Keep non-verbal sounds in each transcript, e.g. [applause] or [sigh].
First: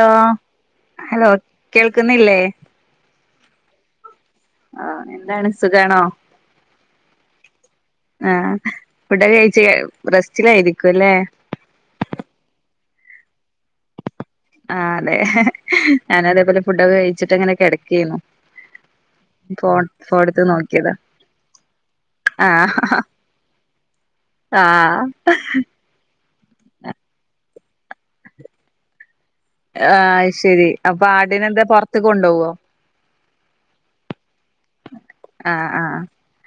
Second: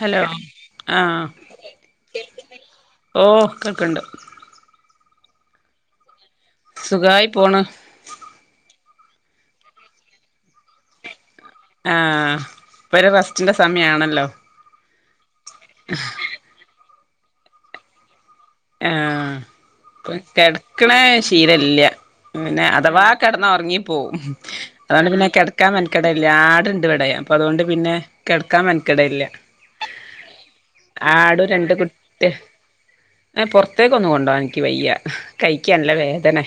Hello ആ hello കേൾക്കുന്നില്ലേ ഓ കേൾക്ക്ണ്ട്. അ എന്താണ് സുഖാണോ? സുഖായി പോണ്. ഫുഡ് ഒക്കെ കഴിച്ച് റെസ്റ്റിലായിരിക്കുല്ലേ? ആ ഇപ്പൊരു റസ്റ്റിന്റെ സമയാണല്ലോ? ആ അതെ ഞാനതേപോലെ ഫുഡൊക്കെ കഴിച്ചിട്ടങ്ങനെ കിടക്കേയിരുന്നു. ആ ഫോണെടുത്ത് കിടക്കണ നോക്കിയതാ ശീലില്ല്യാ. പിന്നെ ആഹ് അഥവാ കെടന്ന ഒറങ്ങി പോവും. ആഹ് അതോണ്ട് പിന്നെ കെടക്കാൻ മെനക്കെടില്ലാ ആടിണ്ടവടെ അപ്പ അതുകൊണ്ട് പിന്നെ കെടക്കാൻ മെനക്കെടെല്ല്യാ ആഹ് അത് ശരി അപ്പൊ ആടിനെന്താ പൊറത്ത്കൊണ്ടോവോ? പൊർത്തേക്ക് ഒന്നും കൊണ്ടോവാൻ എനിക്ക് വയ്യ ആഹ് കൈക്ക് നല്ല ആഹ് വേദന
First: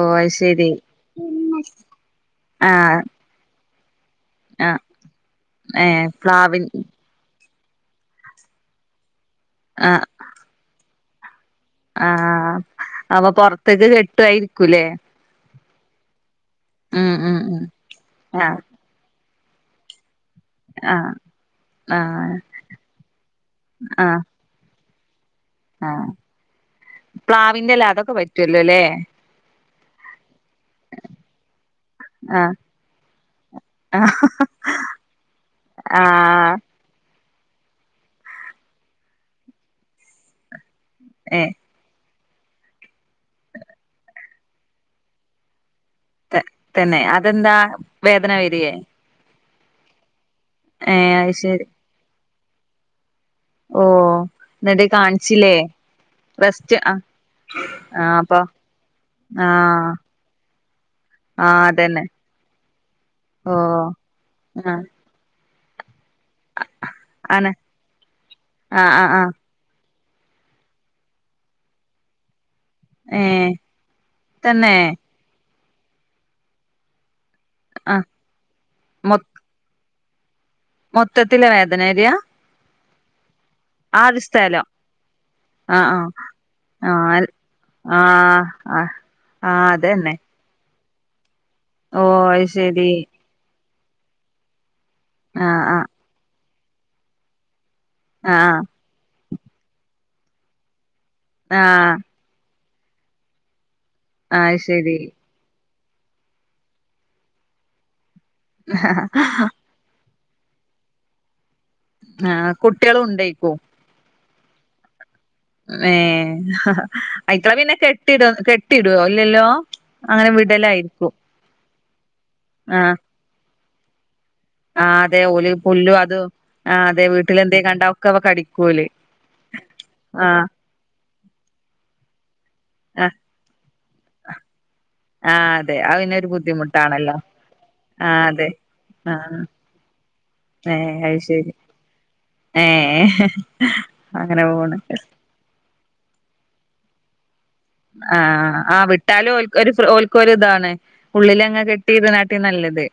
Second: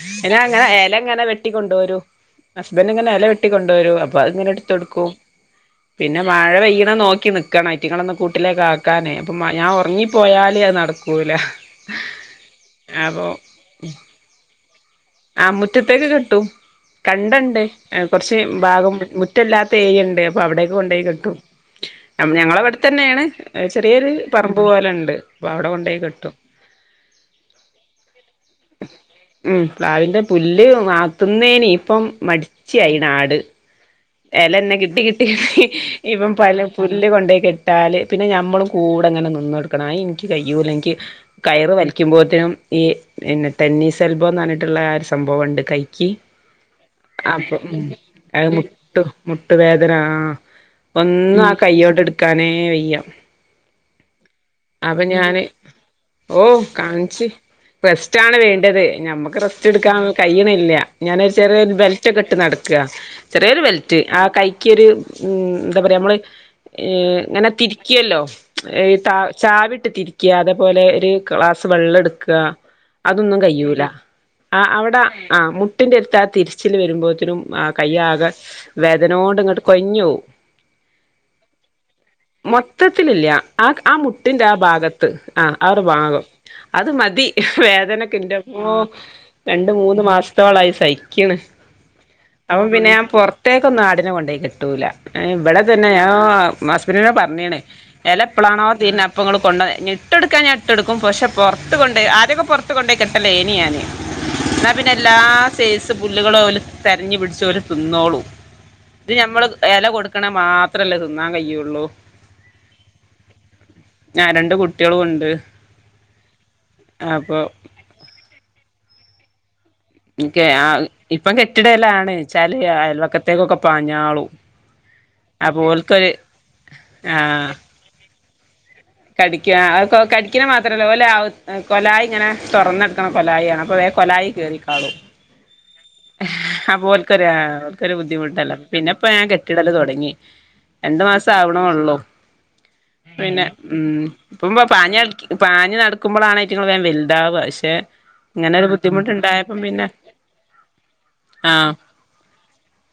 ഓ അത് പിന്ന അങ്ങനെ ശരി എല ഇങ്ങനെ വെട്ടിക്കൊണ്ടോരു ആഹ് ഹസ്ബന്റിങ്ങനെ എല വെട്ടിക്കൊ കൊണ്ടോരും അപ്പൊ അതിങ്ങന ആഹ് എടുത്തുകൊടുക്കും ഏഹ് പിന്നെ മഴ പ്ലാവിൻ പെയ്യണ നോക്കി നി ക്കണം ഐറ്റങ്ങളൊന്ന് കൂട്ടിലേക്കാക്കാനേ അപ്പം മ ഞാൻ ആഹ് ഒറങ്ങിപ്പോയാല് അത് നടക്കൂല്ല. ആഹ് അപ്പ പൊറത്തേക്ക് കെട്ടുവായിരിക്കൂല്ലേ? ആ മുറ്റത്തേക്ക് കെട്ടും. ഉം ഉം ഉം കണ്ടെണ്ട് കൊറച്ച് ആഹ് ഭാഗം മുറ്റമില്ലാത്ത ഏരിയെണ്ട്. അപ്പൊ അവിടേക്ക കൊണ്ടോയി ആഹ് കെട്ടും ആഹ് ഞങ്ങളെവിടെ തന്നെയാണ് ചെറിയൊരു ആഹ് പറമ്പ് പോലെ ആഹ് പ്ലാവിന്റെല്ല അതൊക്കെ പറ്റുവല്ലോ ല്ലേ? അയിന്റെ പുല്ല് മാത്തുന്നേന് ഇപ്പം ആഹ് മടിച്ചിയാനാട്. ആഹ് എലന്നെ കിട്ടി കിട്ടി ഇപ്പം ആഹ് പല പുല്ല് കൊണ്ടെ കെട്ടാല് പിന്നെ ഞമ്മളും കൂടെങ്ങനെ നിന്നൊടുക്കണം അത് ഇനിക്ക് കഴിയൂല ഇനിക്ക് ഏ കയറ് വലിക്കുമ്പോ നും ഈ പിന്നെ ടെന്നീസ് എൽബോ എന്ന് പറഞ്ഞിട്ടുള്ള ആ ഒരു സംഭവെണ്ട് കൈ ക്ക് ത തന്നെ അതെന്താ അപ്പൊ ഉം വേദന അത് വരിയേ മുട്ടുവേദന ആഹ് ഏ അത് ഒന്നു ആ കയ്യോണ്ട് എടുക്കാനേ വയ്യാ. ഓഹ് എന്നട്ട് കാണിച്ചില്ലേ? ഓഹ് റെസ്റ്റ് ആ കാണിച്ച് ആ റെസ്റ്റ് ആണ് അപ്പൊ വേണ്ടത്. ഞമ്മക്ക് റസ്റ്റ് ആഹ് എടുക്കാൻ കഴിയണില്ല ഞാനൊരു ആ ചെറിയൊരു അതന്നെ ബെൽറ്റ് കെട്ടുന്നത് ക്ക ഓ ചെറിയൊരു ബെൽറ്റ് ആ കൈക്കൊര് ഉം എന്താ പറയാ നമ്മള് ഏഹ് ആണ് ഇങ്ങനെ തിരിക്കുവല്ലോ ആ എഹ് ആ താ ആ ചാവിയിട്ട് തിരി ക്യാതെപോലെ ഒരു ക്ലാസ് വെള്ളടുക്കാ ഏ അതൊന്നും കഴിയൂല. ആ തന്നെ അവിട അ മുട്ടിന്റടുത്ത് ആ തിരിച്ചിൽ വരുമ്പോത്തിനും ആഹ് ആ കയ്യാകെ മൊ വേദനോണ്ട് ഇങ്ങട്ട് കൊയ്ഞ്ഞോവും. മൊത്തത്തില് വേദനവരിയ? ത്തത്തിലില്ല്യ ആ ആ മുട്ടിന്റെ ആ ഭാഗത്ത് ആ ആ ഒരു ഭാഗം. അത് ആ മതി ആ വേദനക്കിന്റമ്മോ ആ ആ രണ്ട് മൂന്ന് അതന്നെ മാസത്തോളായി സഹിക്ക ക്കണ് ഓ അത് ശരി. ഇക്കാക്ക ഒന്നും ആടിനെ കൊണ്ടോയി കെട്ടൂല. ഇം ആ ഇവിടെ ആ തന്നെ ആഹ് [unintelligible] ഞാൻ പറഞ്ഞേണ് എല ആ ആ എപ്പളാണോ തീരനെ അപ്പൊങ്ങള് കൊണ്ട ഞിട്ട്കൊടുക്കാൻ ഞാൻ ഞിട്ട്കൊടുക്കും പക്ഷെ ആ പൊറത്ത് കൊണ്ടോയ് ആദ്യോക്കെ പൊറ ത്ത് കൊണ്ടോയി കെട്ടല്ലേനി ഞാന് അത് എന്നാ ശരി പിന്നെല്ലാ സൈസ് പുല്ലുകളോല് തെരഞ്ഞു പിടിച്ച് ഓല് തിന്നോളും. ഇത് ഞമ്മള് എല കൊടു നക്കണേ മാത്രല്ല തിന്നാ കയ്യുള്ളൂ ആഹ കുട്ടികളും ഉണ്ടായിക്കോ ഞാൻ രണ്ട് കുട്ടികളും ഉണ്ട് ഏ അ അപ്പൊ ഐക്കള പിന്നെ കെട്ടിട കെട്ടിടുവോ ഇല്ലല്ലോ അങ്ങനെ എനിക്കെ ആ വിടലായിരിക്കും ഇപ്പം കെട്ടിടല്ലാണ് വച്ചാല് അയൽവക്കത്തേക്കൊക്കെ പാഞ്ഞാളു ആ അതെ ഓലി പുല്ലും അത ആ അതെ വീട്ടിലെന്തേ കണ്ടക്കെ അവ കടി കടിക്കുക കടിക്കണ മാത്രല്ലോ ഒല കൊല ഇങ്ങനെ തുറന്നെടുക്കണ ആഹ് കൊലായി ആണ് അപ്പൊ വേ കൊലായി കയറിക്കാളൂ ആഹ് അതെ അത് പിന്നെ ഒരു ബുദ്ധിമുട്ടാണല്ലോ അപ്പോല്ക്കൊ അവക്കൊരു ആഹ് അതെ ബുദ്ധിമുട്ടല്ല പിന്നെപ്പോ ഞാൻ ആഹ് കെട്ടിടല് തുടങ്ങി. രണ്ടു മാസം ആവണ ഉള്ളോ ആഹ ഉം ഇപ്പ ഇപ പാഞ്ഞ പാഞ്ഞ നടക്കുമ്പോളാണ് റ്റുംങ്ങൾ വേം വലുതാവശ്യം ആഹ ആ വിട്ടാലും പിന്നെ ഓൽക്കോ ഒരു ഇതാണ് ഉള്ളില അങ്ങ ആഹ് കെട്ടിത് നാട്ടി നല്ലത്.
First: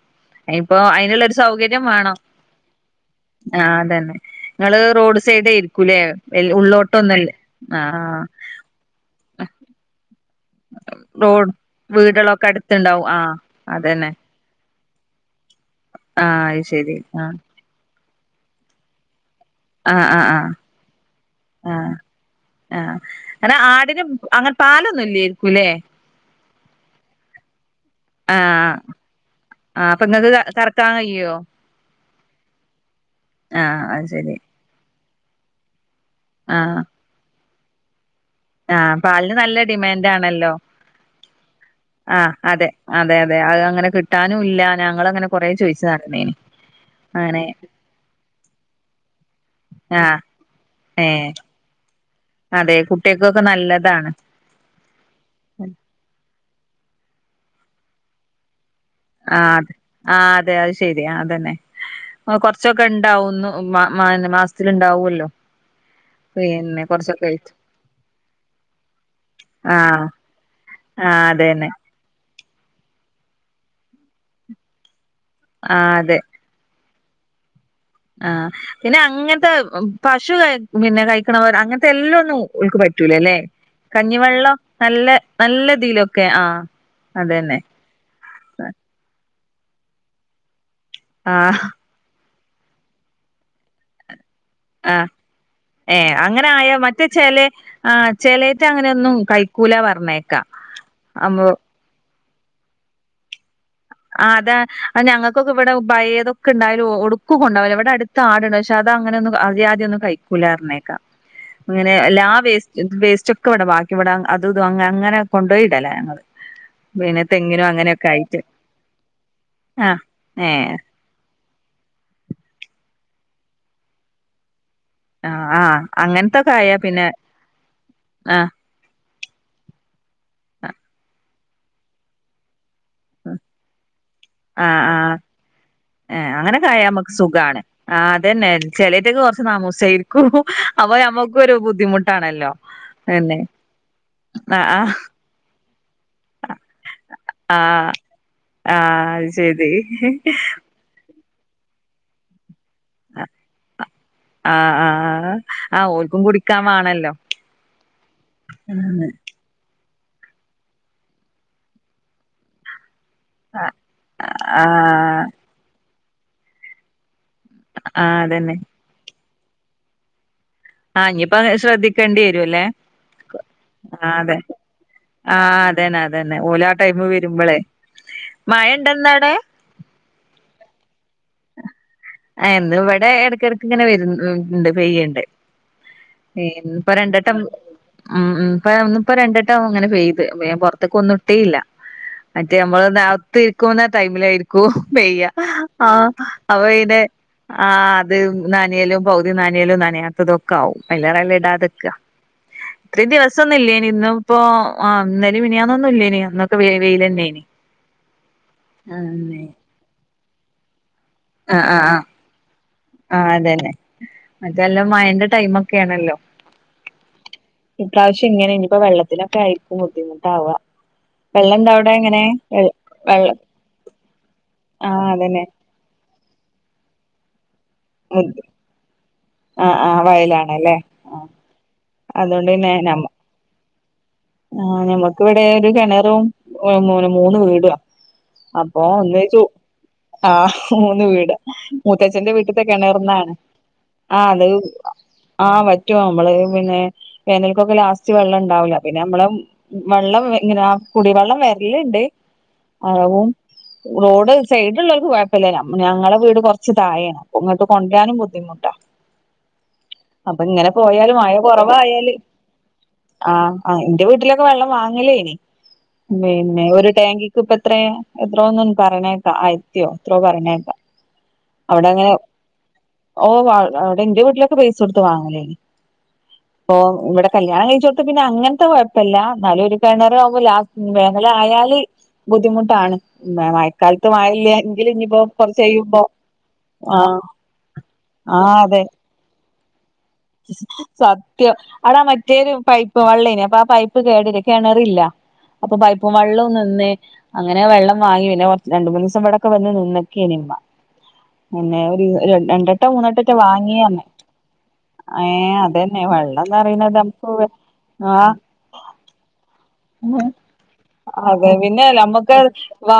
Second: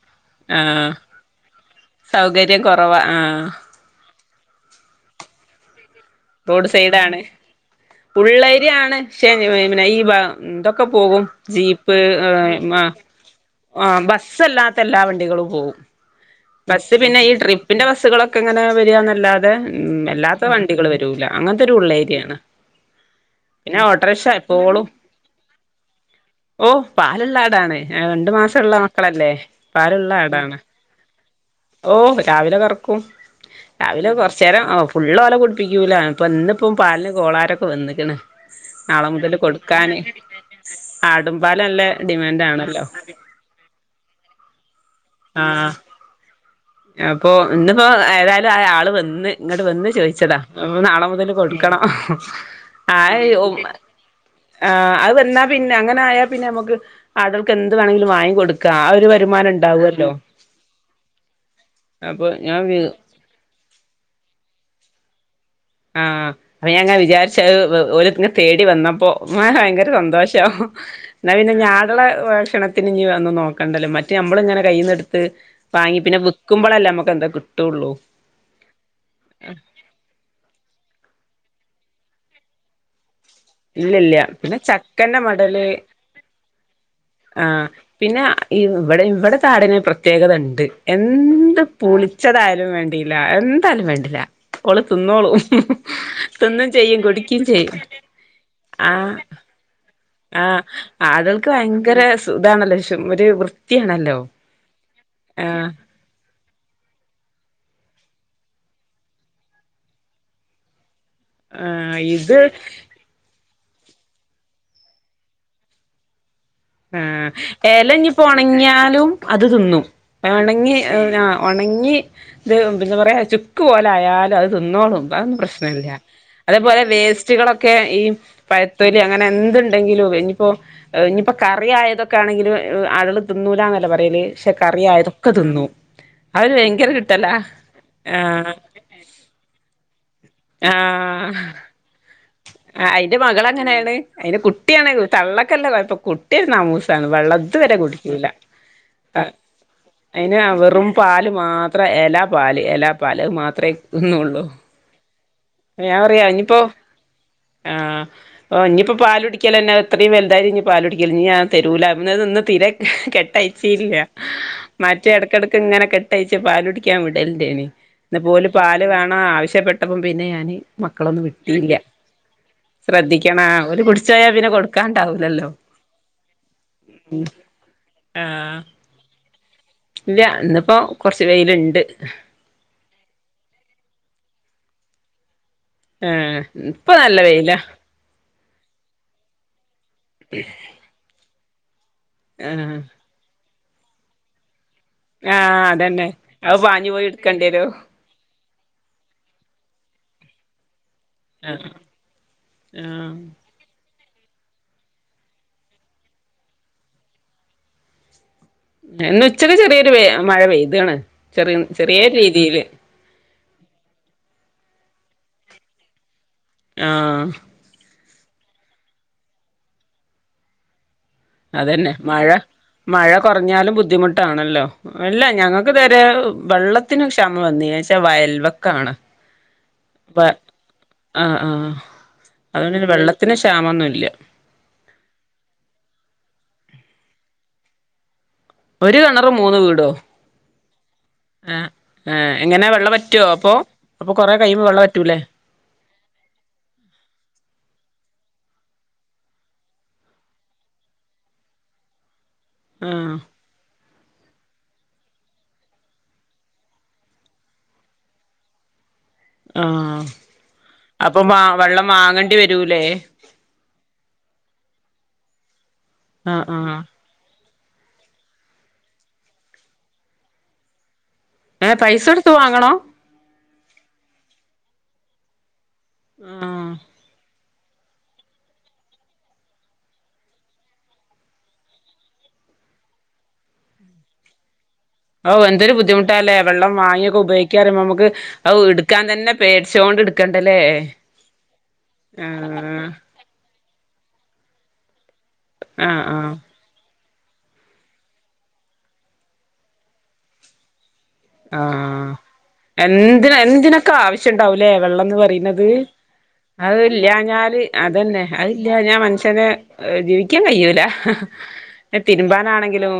ഇപ്പോ ആഹ് അതിനുള്ളൊരു സൗകര്യം വേണോ സൗകര്യം കൊറവാ ആഹ് ആ അതന്നെ ങ്ങള് റോഡ് സൈഡ ആയിരി ല റോഡ് സൈഡാണ് ഉള്ളോട്ടൊന്നല്ലേ ആ ഉള്ളേരിയാണ് [unintelligible] ഈ ബ എന്തൊക്കെ പോകും റോഡ് ജീപ്പ് വീടുകളൊക്കെ അടുത്തുണ്ടാവും ആഹ് [unintelligible] അതന്നെ ബസ്സല്ലാ എല്ലാ വണ്ടികളും പോകും ആഹ് അത് ബസ് ശരി പിന്നെ ഈ ആഹ് ട്രിപ്പിന്റെ ബസുകളൊക്കെ എങ്ങനെ വരികന്നല്ലാ ആഹ് ആഹ് വല്ലാത്ത ആഹ് വണ്ടികൾ വരൂല അങ്ങനത്തെരു ആഹ് ഉള്ളേരിയാണ് ആഹ് അനെ പിന്നെ ആടിന ഓട്ടോറിക്ഷ അങ്ങനെ പാലൊന്നുംല്ലായിരിക്കൂല്ലേ ഓ പാലുള്ള ആടാണ് രണ്ടു മാസമുള്ള ആഹ് മക്കളല്ലേ ആഹ് അപ്പൊ പാലുള്ള നിങ്ങക്ക് ആടാണ് കറക്കാൻ കഴിയോ ഓ രാവിലെ കറക്കും ആഹ് അത് രാവിലെ ശരി കുറച്ചു നേേരം ഫുള്ള് ഒല കുടിപ്പിക്കൂല അപ്പൾ ഇന്നിപ്പം പാലിന് കോളാരൊക്കെ വന്നിക്കണ് ആഹ പാലിന് നല്ല ഡിമാൻഡ് ആണല്ലോ ആടുംപാല് നല്ല ആ അതെ ഡിമാൻഡാണല്ലോ അതെ അതെ അത് അങ്ങനെ കിട്ടാനും ഇല്ലാന നിങ്ങള അങ്ങനെ കുറേ ചോദിച്ചു നടന്നേന് അപ്പ അങ്ങനെ ഇന്നിപ്പോ ഏതായാലും ആ ആള് വന്ന് ഇങ്ങോട്ട് വന്ന് ആഹ് ചോയിച്ചതാ അപ്പൊ നാളെ മുതൽ ഏഹ് കൊടുക്ക അതെ അയ്‌ കുട്ടികൾക്കൊക്കെ നല്ലതാണ് എന്നാ പിന്നെ അങ്ങനാ പിന്നെ നമുക്ക് അടൾക്ക് എന്ത് വേണമെങ്കിലും വാങ്ങി കൊടുക്കാം ആ ഒരു വരുമാനം ഉണ്ടാവല്ലോ ന്നെ കൊറച്ചൊക്കെ ഉണ്ടാവുന്നു മ മാസത്തിലുണ്ടാവല്ലോ ആഹ അപ്പൊ ഞാൻങ്ങ വിചാരിച്ചഓ തേടി വന്നപ്പോ ആ ഭയങ്കര സന്തോഷവും ആ എന്നാ പിന്നെ അതന്നെ ഞാടള്ള ഭക്ഷണത്തിന് വന്നന്ന് നോക്കണ്ടല്ല മറ്റ് നമ്മള ഇങ്ങനെ കയ്യിന്നടുത്ത് ആ പിന്നെ അതെ വിൽക്കുമ്പോഴല്ല ആ പിന്നെ അങ്ങനത്തെ പശു പിന്നെ കഴിക്കണവർ അങ്ങനത്തെ എല്ലാം ഒന്നും ഉക്ക് പറ്റൂലേ അല്ലെ ഇല്ലില്ല കഞ്ഞിവെള്ളം പിന്നെ നല്ല നല്ല രതിലൊക്കെ ആ അതന്നെ ആഹ പിന്നെ ഈ ഇവിടെ ഇവിടെ ചാടന് പ്രത്യേകത ഉണ്ട് ആ എന്ത് പൂളി ച്ചതായാലും വേണ്ടല്ല എന്തായാലും വേണ്ടല്ല ഓള ആ തിന്നോളൂ ഏ അങ്ങനെ തിന്നും ചെയ്യും കുടിക്കയും ചെയ്യും മ അനൊന്നും കൈക്കൂല ആഹ ആകൾക്ക് ഭയങ്കര സുഖാണല്ലോ ഒരു വൃ ആ് അതാ അത് ഞങ്ങൾക്കൊക്കെ ഇവിടെ ഭയതൊക്കെ ഉണ്ടായാലും ഒടുക്കും കൊണ്ടാവലോ ഇവിടെ അടു അത്ത ആടണ്ട് പക്ഷെ അത അങ്ങനെ ഒന്നും അതി ആദ്യം ഒന്ന കിക്കൂലരുന്നേക്കാ അങ്ങനെ ആഹ് എല്ല ആ ഇത് വേസ് വേസ്റ്റ് ഒക്ക ഇവിടെ ബാക്കി ഇവിടെ അത് ഇത അ അങ്ങനെ കൊണ്ടപോയിട്ടല്ല ഞങ്ങള് ആ പിന്നെ തെങ്ങിനും അങ്ങനെയൊക്കെ ഏലഞ്ഞിപ്പോ ആയിട്ട് ഉണങ്ങിയാലും അത് തിന്നും ആ ഏ ഉണങ്ങി ഉണങ്ങി ഇത് എന്താ പറയാ ചുക്ക് പോലൊയാലും അത് ' തിന്നോളും ആ അതൊന്നും ആ പ്രശ്നല്ല അങ്ങനത്തൊക്കെ ആയാ അതേപോലെ പിന്നെ വേസ്റ്റുകളൊക്കെ ഈ ആ പഴത്തൊലി അങ്ങനെ എൻ ന്ത്ഇണ്ടെങ്കിലും എഞിപ്പോ ഇനിയിപ്പോ കറി ആയതൊക്കെ ആണെങ്കിലും ആളകള് തിന്നൂല ന്ന്പറയല് പക്ഷെ കറി ആയതൊക്കെ തിന്നു അങ്ങനെക്കെക്കായമക്ക് സുഖമാണ് അതന്നെ ആഹ് ചെലറ്റക്കെ കുറച്ച് നാമൂസായിരിക്കും അപ്പൊ ആഹ് ഞമ്മുക്കൊരു ബുദ്ധിമുട്ടാണല്ലോ ആ അയിന്റെ പിന്നെ മകൾ അങ്ങനെയാണ് ആ ആ കുട്ടിയന്നാമൂസാണ് വെള്ളതു ആ വരെ കുടിക്കൂല ആ അത് ശരി അയിന വെറും പാ ല് മാത്ര എലാ പാല് എലാ പാല് അത് മാത്ര തിന്നുള്ളു ആഹ് ആഹ് ആഹ് ഞാൻ ഓൽക്കും പറിയ ഇനിപ്പോ കുടിക്കാൻ വാണല്ലോ ആഹ് ഇനിപ്പോ ആണ് പാല് കുടിക്കലന്നെ അത്രയും വലുതായിട്ട് ഇനി പാലുടിക്കല്ലേ ഞി ഞാൻ തരൂലാ വുന്നത് ഇന്ന് തീരെ കെട്ടയിച്ചേ ഇല്ല മറ്റേ ആഹ് എടക്കെടക്ക് ഇങ്ങനെ കെട്ടയിച്ച് പാല് കുടിക്കാൻ വി ടലിൻ്റെനിം ആഹ് എന്ന ഓല് അതന്നെ പാലു വേണം ആവശ്യപ്പെട്ടപ്പോം പിന്നെ ഞാന് ആഹ് മക്കളൊന്നും ഞിപ്പ വിട്ടീല്ല ശ്രദ്ധിക്കേണ്ടി വരും ല്ലേ ശ്രദ്ധിക്കണം ആ ഓല് ആ കുടിച്ചോയാ അതെ പിന്നെ കൊടുക്കാണ്ടാവൂലല്ലോ ആഹ് അതന്നെ അതന്നെ ഓല് ടൈമ് വരുമ്പോളെ ആഹ് മഴ ഇണ്ടന്നവടെ ഇല്ല ഇന്നിപ്പോ കൊറച്ച് വെയില്ണ്ട് ആ ഇന്ന് ഇവിടെ എടക്കിടക്ക് ഇങ്ങനെ വരണ്ട് പെയ്യണ്ട് എ് ഇപ്പൊ ന്നിപ്പൊ നല്ല രണ്ടട്ടം വെയിലാ ഉം ഉം ഇപ്പൊ ഇന്നിപ്പോ രണ്ടട്ടം ഇങ്ങനെ പെയ്ത് അപ്പോ ഞാൻ പൊറത്തേക്കൊന്നും ഇട്ടേയില്ല മറ്റേ ആഹ് മ്മള് അകത്ത് ഇരിക്കുന്ന ടൈമിലായിരി ക്കും പെയ്യ ആഹ് ആ അതന്നെ അത് അപ്പൊ ഇ പാഞ്ഞു ടെ പോയി ആ ഇട്ക്കണ്ട്യരും അത് നനയലും പൗതി നനയലും നനയാ ത്തതൊക്കെ ആവും അയിലേറെ ല്ല് ആഹ് ഇടാതെക്ക ഇത്രേം ആഹ് ദിവസന്നുല്ലേ നിം ഇന്നും ഇപ്പൊ ആ ഇന്നലേം മിനിഞ്ഞാന്നൊന്നും ഇല്ലേനിം അന്നൊക്കെ വ വെയിലന്നെന് ന്ന് ഇന്ന് ഉച്ചക്ക് ചെറിയൊരു വെ മഴ പെയ്താണ് ചെറിയ ചെറിയരു രീതിയില് ആ അതന്നെ മറ്റല്ലാം മയന്റെ ടൈമ് ഒക്കെയാണല്ലോ ആഹ് ഇപ്രാവശ്യം ഇങ്ങനെ ഇനിയിപ്പോ വെള്ളത്തിലൊക്കെ ആയിരിക്കും ബുദ്ധിമുട്ടാവ വെള്ളം ഇണ്ടോ അവിടെ അതന്നെ എങ്ങനെ മഴ വെ മഴ വെള്ളം കൊറഞ്ഞാലും ബുദ്ധിമുട്ടാണല്ലോ ആഹ് അല്ല അതന്നെ ഞങ്ങക്ക് തരെ വെള്ളത്തിന് ക്ഷ മംവന്നില്ലാച്ചാ വയൽവക്കാണ് ആഹ് ആഹ് അപ്പ വയലാണല്ലേ ആഹ് ആഹ് അതുകൊണ്ട് വെള്ളത്തിന് ക്ഷാമമൊന്നുല്ല ആഹ് ഞമ്മക്ക് ഇവിടെ ഒരു കിണറും എ് മൂ മൂന്ന് വീടുവാ അപ്പൊ ഒരു കിണറ് ഒന്ന്ച്ചു മൂന്ന് വീടോ ആഹ് മൂന്ന് വീട് ആഹ് മൂത്തച്ഛന്റെ ആഹ് വീട്ടത്തെ എങ്ങനെ വെള്ളം വറ്റോ കെണറന്നാണ് അപ്പൊ അപ്പൊ ആഹ് കൊറെ അത് കഴിയുമ്പോ വെള്ളം വറ്റൂലേ ആഹ് വറ്റുവ മ്മള് പിന്നെ വേനൽക്കൊക്കെ ലാസ്റ്റ് വെള്ളം ഇണ്ട് ണ്ടാവുല്ല പിന്നെ മ്മള് വെള്ളം ഇങ്ങനെ കുടിവെള്ളം വരലണ്ട് ആഹ് ആവും റോഡ് സൈഡ്ള്ളവർക്ക് കൊഴപ്പല്ല ഞമ്മ ഞങ്ങടെ വീട് കൊറച്ച് തായാണ് അപ്പ ഇങ്ങട്ട് കൊണ്ട രാനും ബുദ്ധിമുട്ടാ ആഹ് അപ്പൊ ഇങ്ങനെ പോയാല് അപ്പൊ മഴ വാ വെള്ളം കൊറവായാല് വാങ്ങണ്ടി വരൂലേ ആഹ് എന്റെ വീട്ടിലൊക്കെ വെള്ളം വാങ്ങലേനി ആഹ് പിന്നെ ആഹ് ഒരു ടാങ്കി ക്ക്ഇപ്പ എത്ര എത്രോ ഒന്ന് പറയണേക്കാ ആയത്തിയോ എത്രോ പറയണേക്കാ ഏഹ് അവിടെ പൈസ അങ്ങനെ കൊടുത്ത് വാങ്ങണോ ഓ വാ അവിടെ എന്റെ വീട്ടിലൊക്കെ പൈസ കൊടുത്ത് വാങ്ങലേനൊ ആഹ് ഇപ്പൊ ഇവിടെ കല്യാണം കഴിച്ചോടത്ത് പിന്നെ അങ്ങനെ. ത്തെ കൊഴപ്പല്ല ന്നാലൊരു കെണറാവുലോള് ലാസ്റ്റ് വേനല് ആയാല്. ബുദ്ധിമുട്ടാണ് ന്താ മഴക്കാലത്ത് മയ ഇല്ലാ ഔ എന്തൊരു ബുദ്ധിമുട്ടാല്ലേ വെള്ളം വാങ്ങിയൊക്കെ ആഹ് ഉപയോഗിക്കാറയുമ്പോ മ്മക്ക് അത് ആഹ് അതെ ഇടുക്കാൻ തന്നെ പേടിച്ചോണ്ട് ഇട് സത്യം അടാ മറ്റേരു ആഹ് പൈപ്പ് വെള്ളേ നി അപ്പൊ ആ പൈ പ്പ് കേടനി കെണറില്ല അപ്പൊ ആഹ് പൈപ്പും ആഹ് വെള്ളവും നിന്ന് അങ്ങനെ വെള്ളം വാങ്ങി പിന്നെ കൊറ രണ്ടുമൂന്നുസം ഇവിടൊക്കെ വന്ന് നിന്നക്കേനിമ്മ പിന്നെ ഒരു ആഹ് രണ്ടെട്ടോ മൂന്നെട്ട എന്തിന് ക്ക എന്തിനൊക്കെ വാങ്ങിയന്നെ ആവശ്യണ്ടാവൂലേ വെള്ളംന്ന് ഏ പറീണത് അതന്നെ അത് വെള്ളംന്നിറയുന്നത്. അപ്പോ ഇല്ലാഞ്ഞാല് ആ അതന്നെ അത് ഇല്ലാഞ്ഞാ മനുഷ്യന് ജീവിക്കാൻ കഴിയൂല അതെ പിന്നെ നമ്മക്ക് വ തിരുമ്പാനാണെങ്കിലും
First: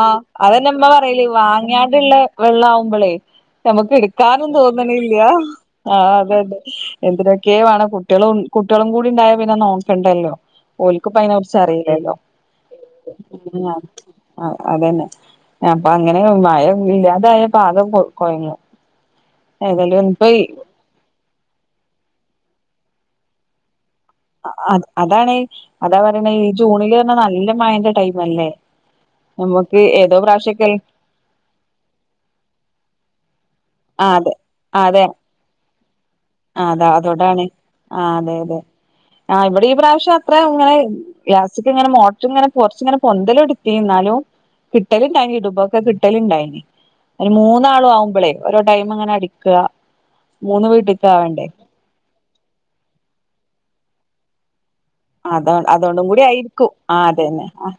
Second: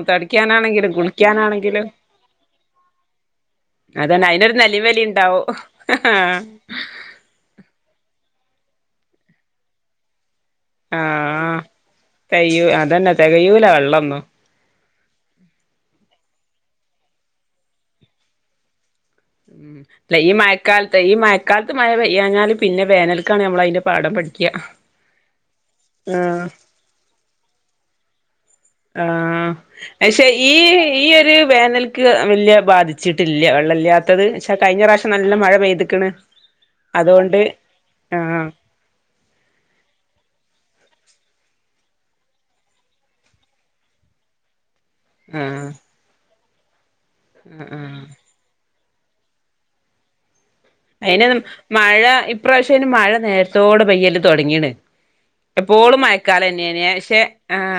അതന്നെമ്മ തൊടയ്ക്കാനാണെങ്കിലും പറയല്. വാങ്ങ ക കുളിക്കാനാണെങ്കിലും ട്ടുള്ള വെള്ള ആകുമ്പോളേ നമക്ക് അതന്നെ എടുക്കാനും അയിനൊരു നെലിവലി തോന്ന്ണ്ല്ല ണ്ടാവും ആ അത്തെ അതെ എന്തിനൊക്കെ വേണം. കുട്ടികൾ ഉം കുട്ടികളും കൂടി ഉണ്ടായ പിന്നെ നോക്കണ്ടല്ലോ. ഓലക്ക്പ്പ ആഹ് ചറില്ലല്ലോ തെയ്യൂ അതന്നെ തെകയൂല വെള്ളൊന്നും ആ അതന്നെ. അപ്പൊ അങ്ങനെ മഴ ഇല്ലാതായപം ആകൊ കുയഞു. ഉ ഈ മഴക്കാലത്ത് ഈ മഴക്കാലത്ത് മഴ പെയ്യഞ്ഞാല്. പിന്നെ വേനൽക്കാണ് നമ്മൾ അതിന്റെ അ അതാണ് അതാ പറയണ്. ആഹ് ഈ ജൂണില് പറഞ്ഞാ നല്ല മഴന്റെ ടൈംല്ലേ? ആഹ പക്ഷെ ഈ ഈ ഒരു വേനൽക്ക് വല്യ ബാധിച്ചിട്ട്. ഇല്ല വെള്ള ആ ഇല്ലാത്തത്. പക്ഷേ കഴിഞ്ഞ പ്രാവശ്യം നല്ല മഴ പെയ്തിക്കണ്. ആ അതാ അതോടാണ്. ആ അതെ ആഹ് അതെ ആ ഇവിടെ ഈ പ്രാവശ്യം അത്ര ഇങ്ങനെ ഗാസിക്ക് ഇങ്ങനെ മോളചു ഇങ്ങനെ കൊറച്ച് ഇങ്ങനെ പൊന്തലും തോടുത്തി. എന്നാലും കിട്ടലുണ്ടായിനല ആഹ് ഇടുബോക്കെ കിട്ടലുണ്ടായിന്. ഒരു ആഹ് മൂന്നാള് ആഹ് ആവുമ്പോളേ ഓരോ ടൈം അങ്ങനെ അടിക്ക. മൂന്ന് വീട്ടിൽ അയി മഴ ഇപ്രാവശ്യംന് മഴ നേരത്തോടെ പെയ്യല്ലല് തുടങ്ങിണ്. അത എപ്പോളും അതോണ്ടും കൂടി ആയിരിക്കും മയക്കാലന്നെയന ആ പക്ഷെ അതന്നെ ആഹ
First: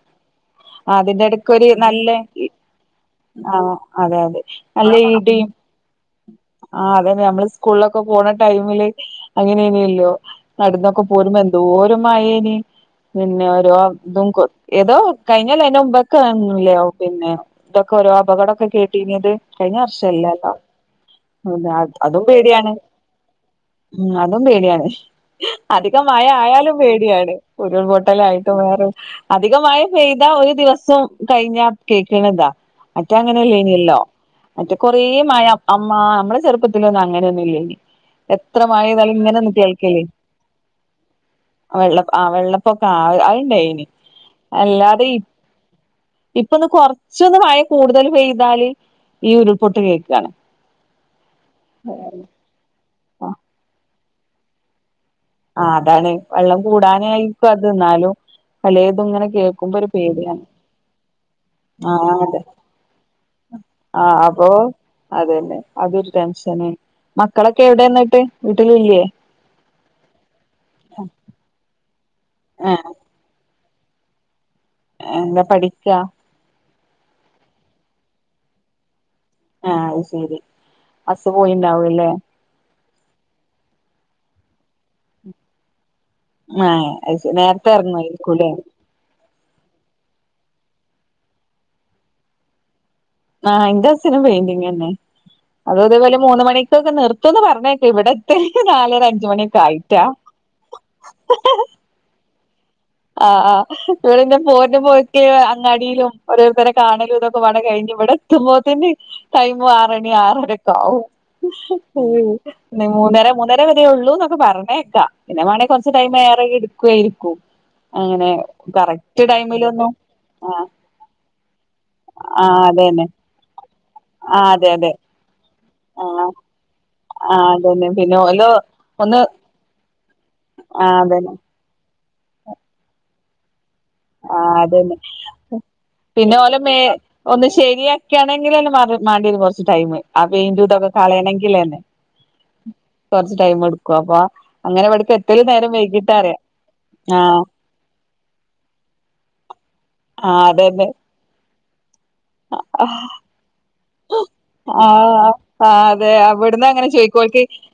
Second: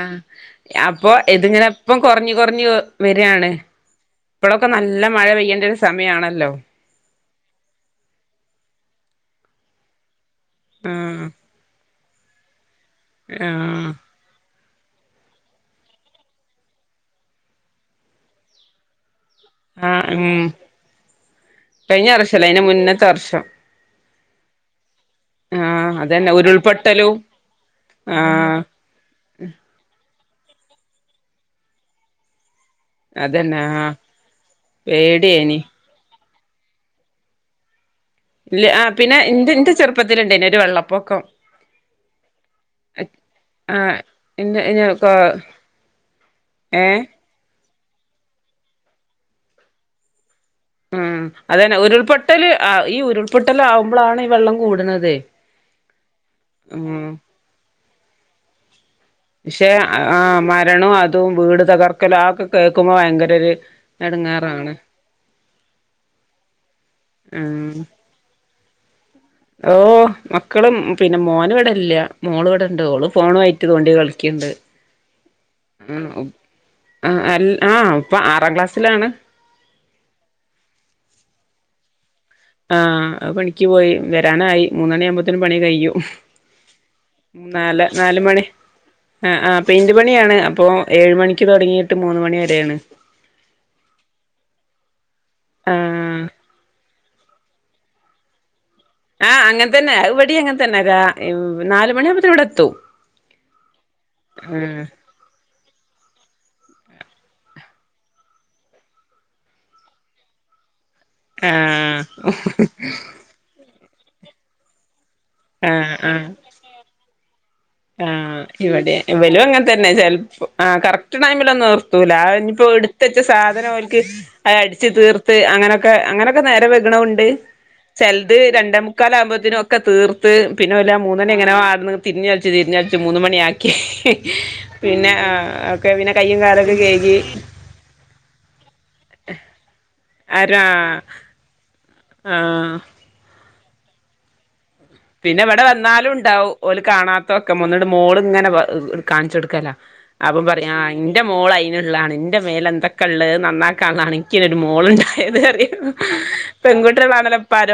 അപ്പൊ അതിന്റെ ഇടക്കൊരു ഇതിങ്ങനെപ്പ [unintelligible] നല്ല കുറഞ്ഞു കുറഞു വരയാണ്. ആ അതെ അതെ ഇപ്പഴൊക്കെ നല്ല മഴ പെയ്യേണ്ട ഒരു സമയമാണല്ലോ? ആ അതെേ നമ്മള് സ്കൂളില സ്കൂൾക്ക് പോകുന്ന ടൈമില് അങ്ങനോയ്നല്ലോ. നടൊക്കെ ആഹ് പോരുപം. ന്തോ എന്തു മഴ ഇന്ന് ആഹ് [unintelligible] ഏതോ കഴിഞ്ഞാലല അതിന്റെ മുമ്പൊക്കെല്ലോ പിന്നെ ഇതൊക്കെ ഓരോ അപകടമൊക്കെ കേട്ടിഞ്ഞത്. കഴിഞ്ഞ ആഹ് ഉം വർഷല്ലല്ലോ കഴിഞ്ഞ അതും വർഷല്ല അയിന്റെ പേടിയാണ്. മുന്നത്തെ വർഷം ഉ അതും പേടിയാണ് ആഹ് അധികം മഴ അതന്നെ ആയാലും. ഉരുൾപൊട്ടലും പടിയാണ് ഉരുൾപൊട്ടലായിട്ടും. ആഹ് വേറൊ അതിക [unintelligible] ചെയ്താ ഒരു ദിവസം കഴിഞ്ഞ കേൾക്കണതാ. മറ്റേ അതന്നെ ആഹ് അങ്ങനെല്ലേനല്ലോ മറ്റേ കൊറ മഴ പേടിയേനി അ് നമ്മള്. ചെറുപ്പത്തില് ഒന്നും അങ്ങനൊന്നും. ഇല്ല ഇനി ഇല്ല ആ പിന്നെ എ എന്റെ ചെറുപ്പത്തിൽഉണ്ടന്ന്. ഒരു വെള്ളപ്പൊക്കം. വെള്ള ആ വെള്ളപ്പൊക്കെ ആ അത്ണ്ടായിനി. ആഹ് ഇന്റെ അല്ലാതെ ഇനിയൊക്കെ ഇപ്പൊ ഒന്ന് ഏഹ് കൊറച്ചൊന്ന് മഴ കൂടുതൽ പെയ്താല് ഈ ഉരുൾപൊട്ട് കേൾക്കക. ഉം അതന്നെ ഉരുൾപൊട്ടൽ ഈ ഉരുൾപൊട്ടൽ ആകുമ്പോളാണ്. ഈ വെള്ളം കൂടുന്നത്. ആ അതാണ് വെള്ളം കൂടാനായിരിക്കും. അത് എന്നാലും പല പക്ഷെ ആ മരണവും അതും വീട് തകർക്കല്ല്. ആ ഒക്കെ കേക്കുമ്പോ ഭയങ്കര ഒരു എടുങ്ങാറാണ്. അതെയല്ലെ അതൊരു ടെൻഷന. മക്കളൊക്കെ എവിടെന്നിട്ട് വീട്ടില് ഇല്ലേ? ഓ മക്കളും പിന്നെ മോന് ഇവിട ഇല്ല മോള് ഇവിടെ ആ ഇണ്ട്. ഒളു ഫോണയി തോണ്ടി കളിക്കുണ്ട്. എന്താ പഠിക്കാ ആ അ ആഹ് ഇപ്പൊ ആറാം ക്ലാസ്സിലാണ്. ആഹ അത് ശെരി അസ് പോയിണ്ടാവൂല്ലേ? ആഹ് പണിക്ക് പോയി വരാനായി മൂന്നണി ആവുമ്പോത്തേന് പണി കഴിയും. ആ നേരത്തെ നാല് നാല് മണി ഇറങ്ങുഅയികുലോ ആ ആ് പ ഇന് പണിയാണ്. അപ്പോ ഏഴ് മണിക്ക് തുടങ്ങിയിട്ട് മൂന്ന് മണി വരെയാണ്. ആഹ എന്റെ അസിന് പെയിന്റിങ് തന്നെ. ആ അതതേപോലെ മൂന്ന് മണിക്കൊക്കെ. നിർത്ത നിർത്തുന്ന പറഞ്ഞോട്ട് ഇവിടെത്തെൽ ആഹ് അങ്ങനെ തന്നെ വടി അങ്ങനെ തന്നെ ഇവടിം അങ്ങനെ തന്നെ നാല് മണിയാവകുമ്പോത്തേ ഇവിടെ എത്തും ആ ആ [unintelligible] ങ്ങാടിയിലും ഓരോരുത്തരെ കാണലും ഇതൊക്കെ പാടെ കഴിഞ് ഇവിടെ എത്ത്മ്പോത്തിന് ടൈം ആറണി ആറര ആ [unintelligible] മൂന്നെര മൂന്നര വരെ ഒള്ളൂന്നൊക്കെ പറഞ്ഞേക്കാ പിന്നെ ആ വേണെങ്കി ആ കൊറച്ച് ടൈം ഏറെം എടുക്കയിരിക്കും. ആ ഇവിടെ ഇവലും അങ്ങനെ തന്നെ ചെൽപ്പം ആഹ് ആ കറക്റ്റ് ടൈമിലൊന്ന് ത്തൂല ആഹ് അതന്നെ അഞ്ഞിപ്പൊട്ത്തെച്ച സാധനം ഓൽക്ക് ആഹ് അത് അതെ അടിച് അതെ തീർത്ത് അങ്ങനൊക്കെ ആഹ് അങ്ങനൊക്കെ നേരം ആഹ് അതന്നെ പിന്നെ ചെൽത് ഓല് രണ്ടേ ഒന്ന് മുക്കാലൊക്കെ ആമ്പോത്തിന് ഒക്കെ തീർത്ത് ത്ത് പിന്നെ ഓല ആഹ് മൂന്നണി അതന്നെ എങ്ങനോ ആട്ന്ന് തിരിഞ്ഞളിച് തിരിഞ്ഞ് കളിച് മൂന്നുമണിയക്കീട്ട് ആ അതന്നെ ഒക്കെ പിന്നെ കയ്യും ഓലെ മേ കാലൊക്കെ കഴുകി ഒന്ന് ശരിയാക്കിയണെങ്കിലും [unintelligible] കൊറച്ച് ടൈമ് ആ ആരാ പെയിന്റും ഇതൊക്കെ കളയണമെങ്കിലന്നെ ആഹ് ടൈം എടുക്കും അപ്പോ പിന്നെ ഇവടെ വന്നാലും ഉണ്ടാവും ഓല് കാണാത്ത ആഹ് ഒക്കെ ന്നട്ട് മോളിങ്ങനെ കാണിച്ചു കൊടുക്കല. അപ്പം ആഹ് പറയ് ആ അതന്നെ ഇന്റെ മോളായി [unintelligible] ഇന്റെ ആഹ് മേലന്തൊക്കെ ഉള്ളന്ന്‌ [unintelligible] ഇൻക്കൊരു ആഹ് മോള്ണ്ടായത് അതെ അവിടുന്ന് അങ്ങനെ ചോയിക്കോൽക്ക് റയും [unintelligible]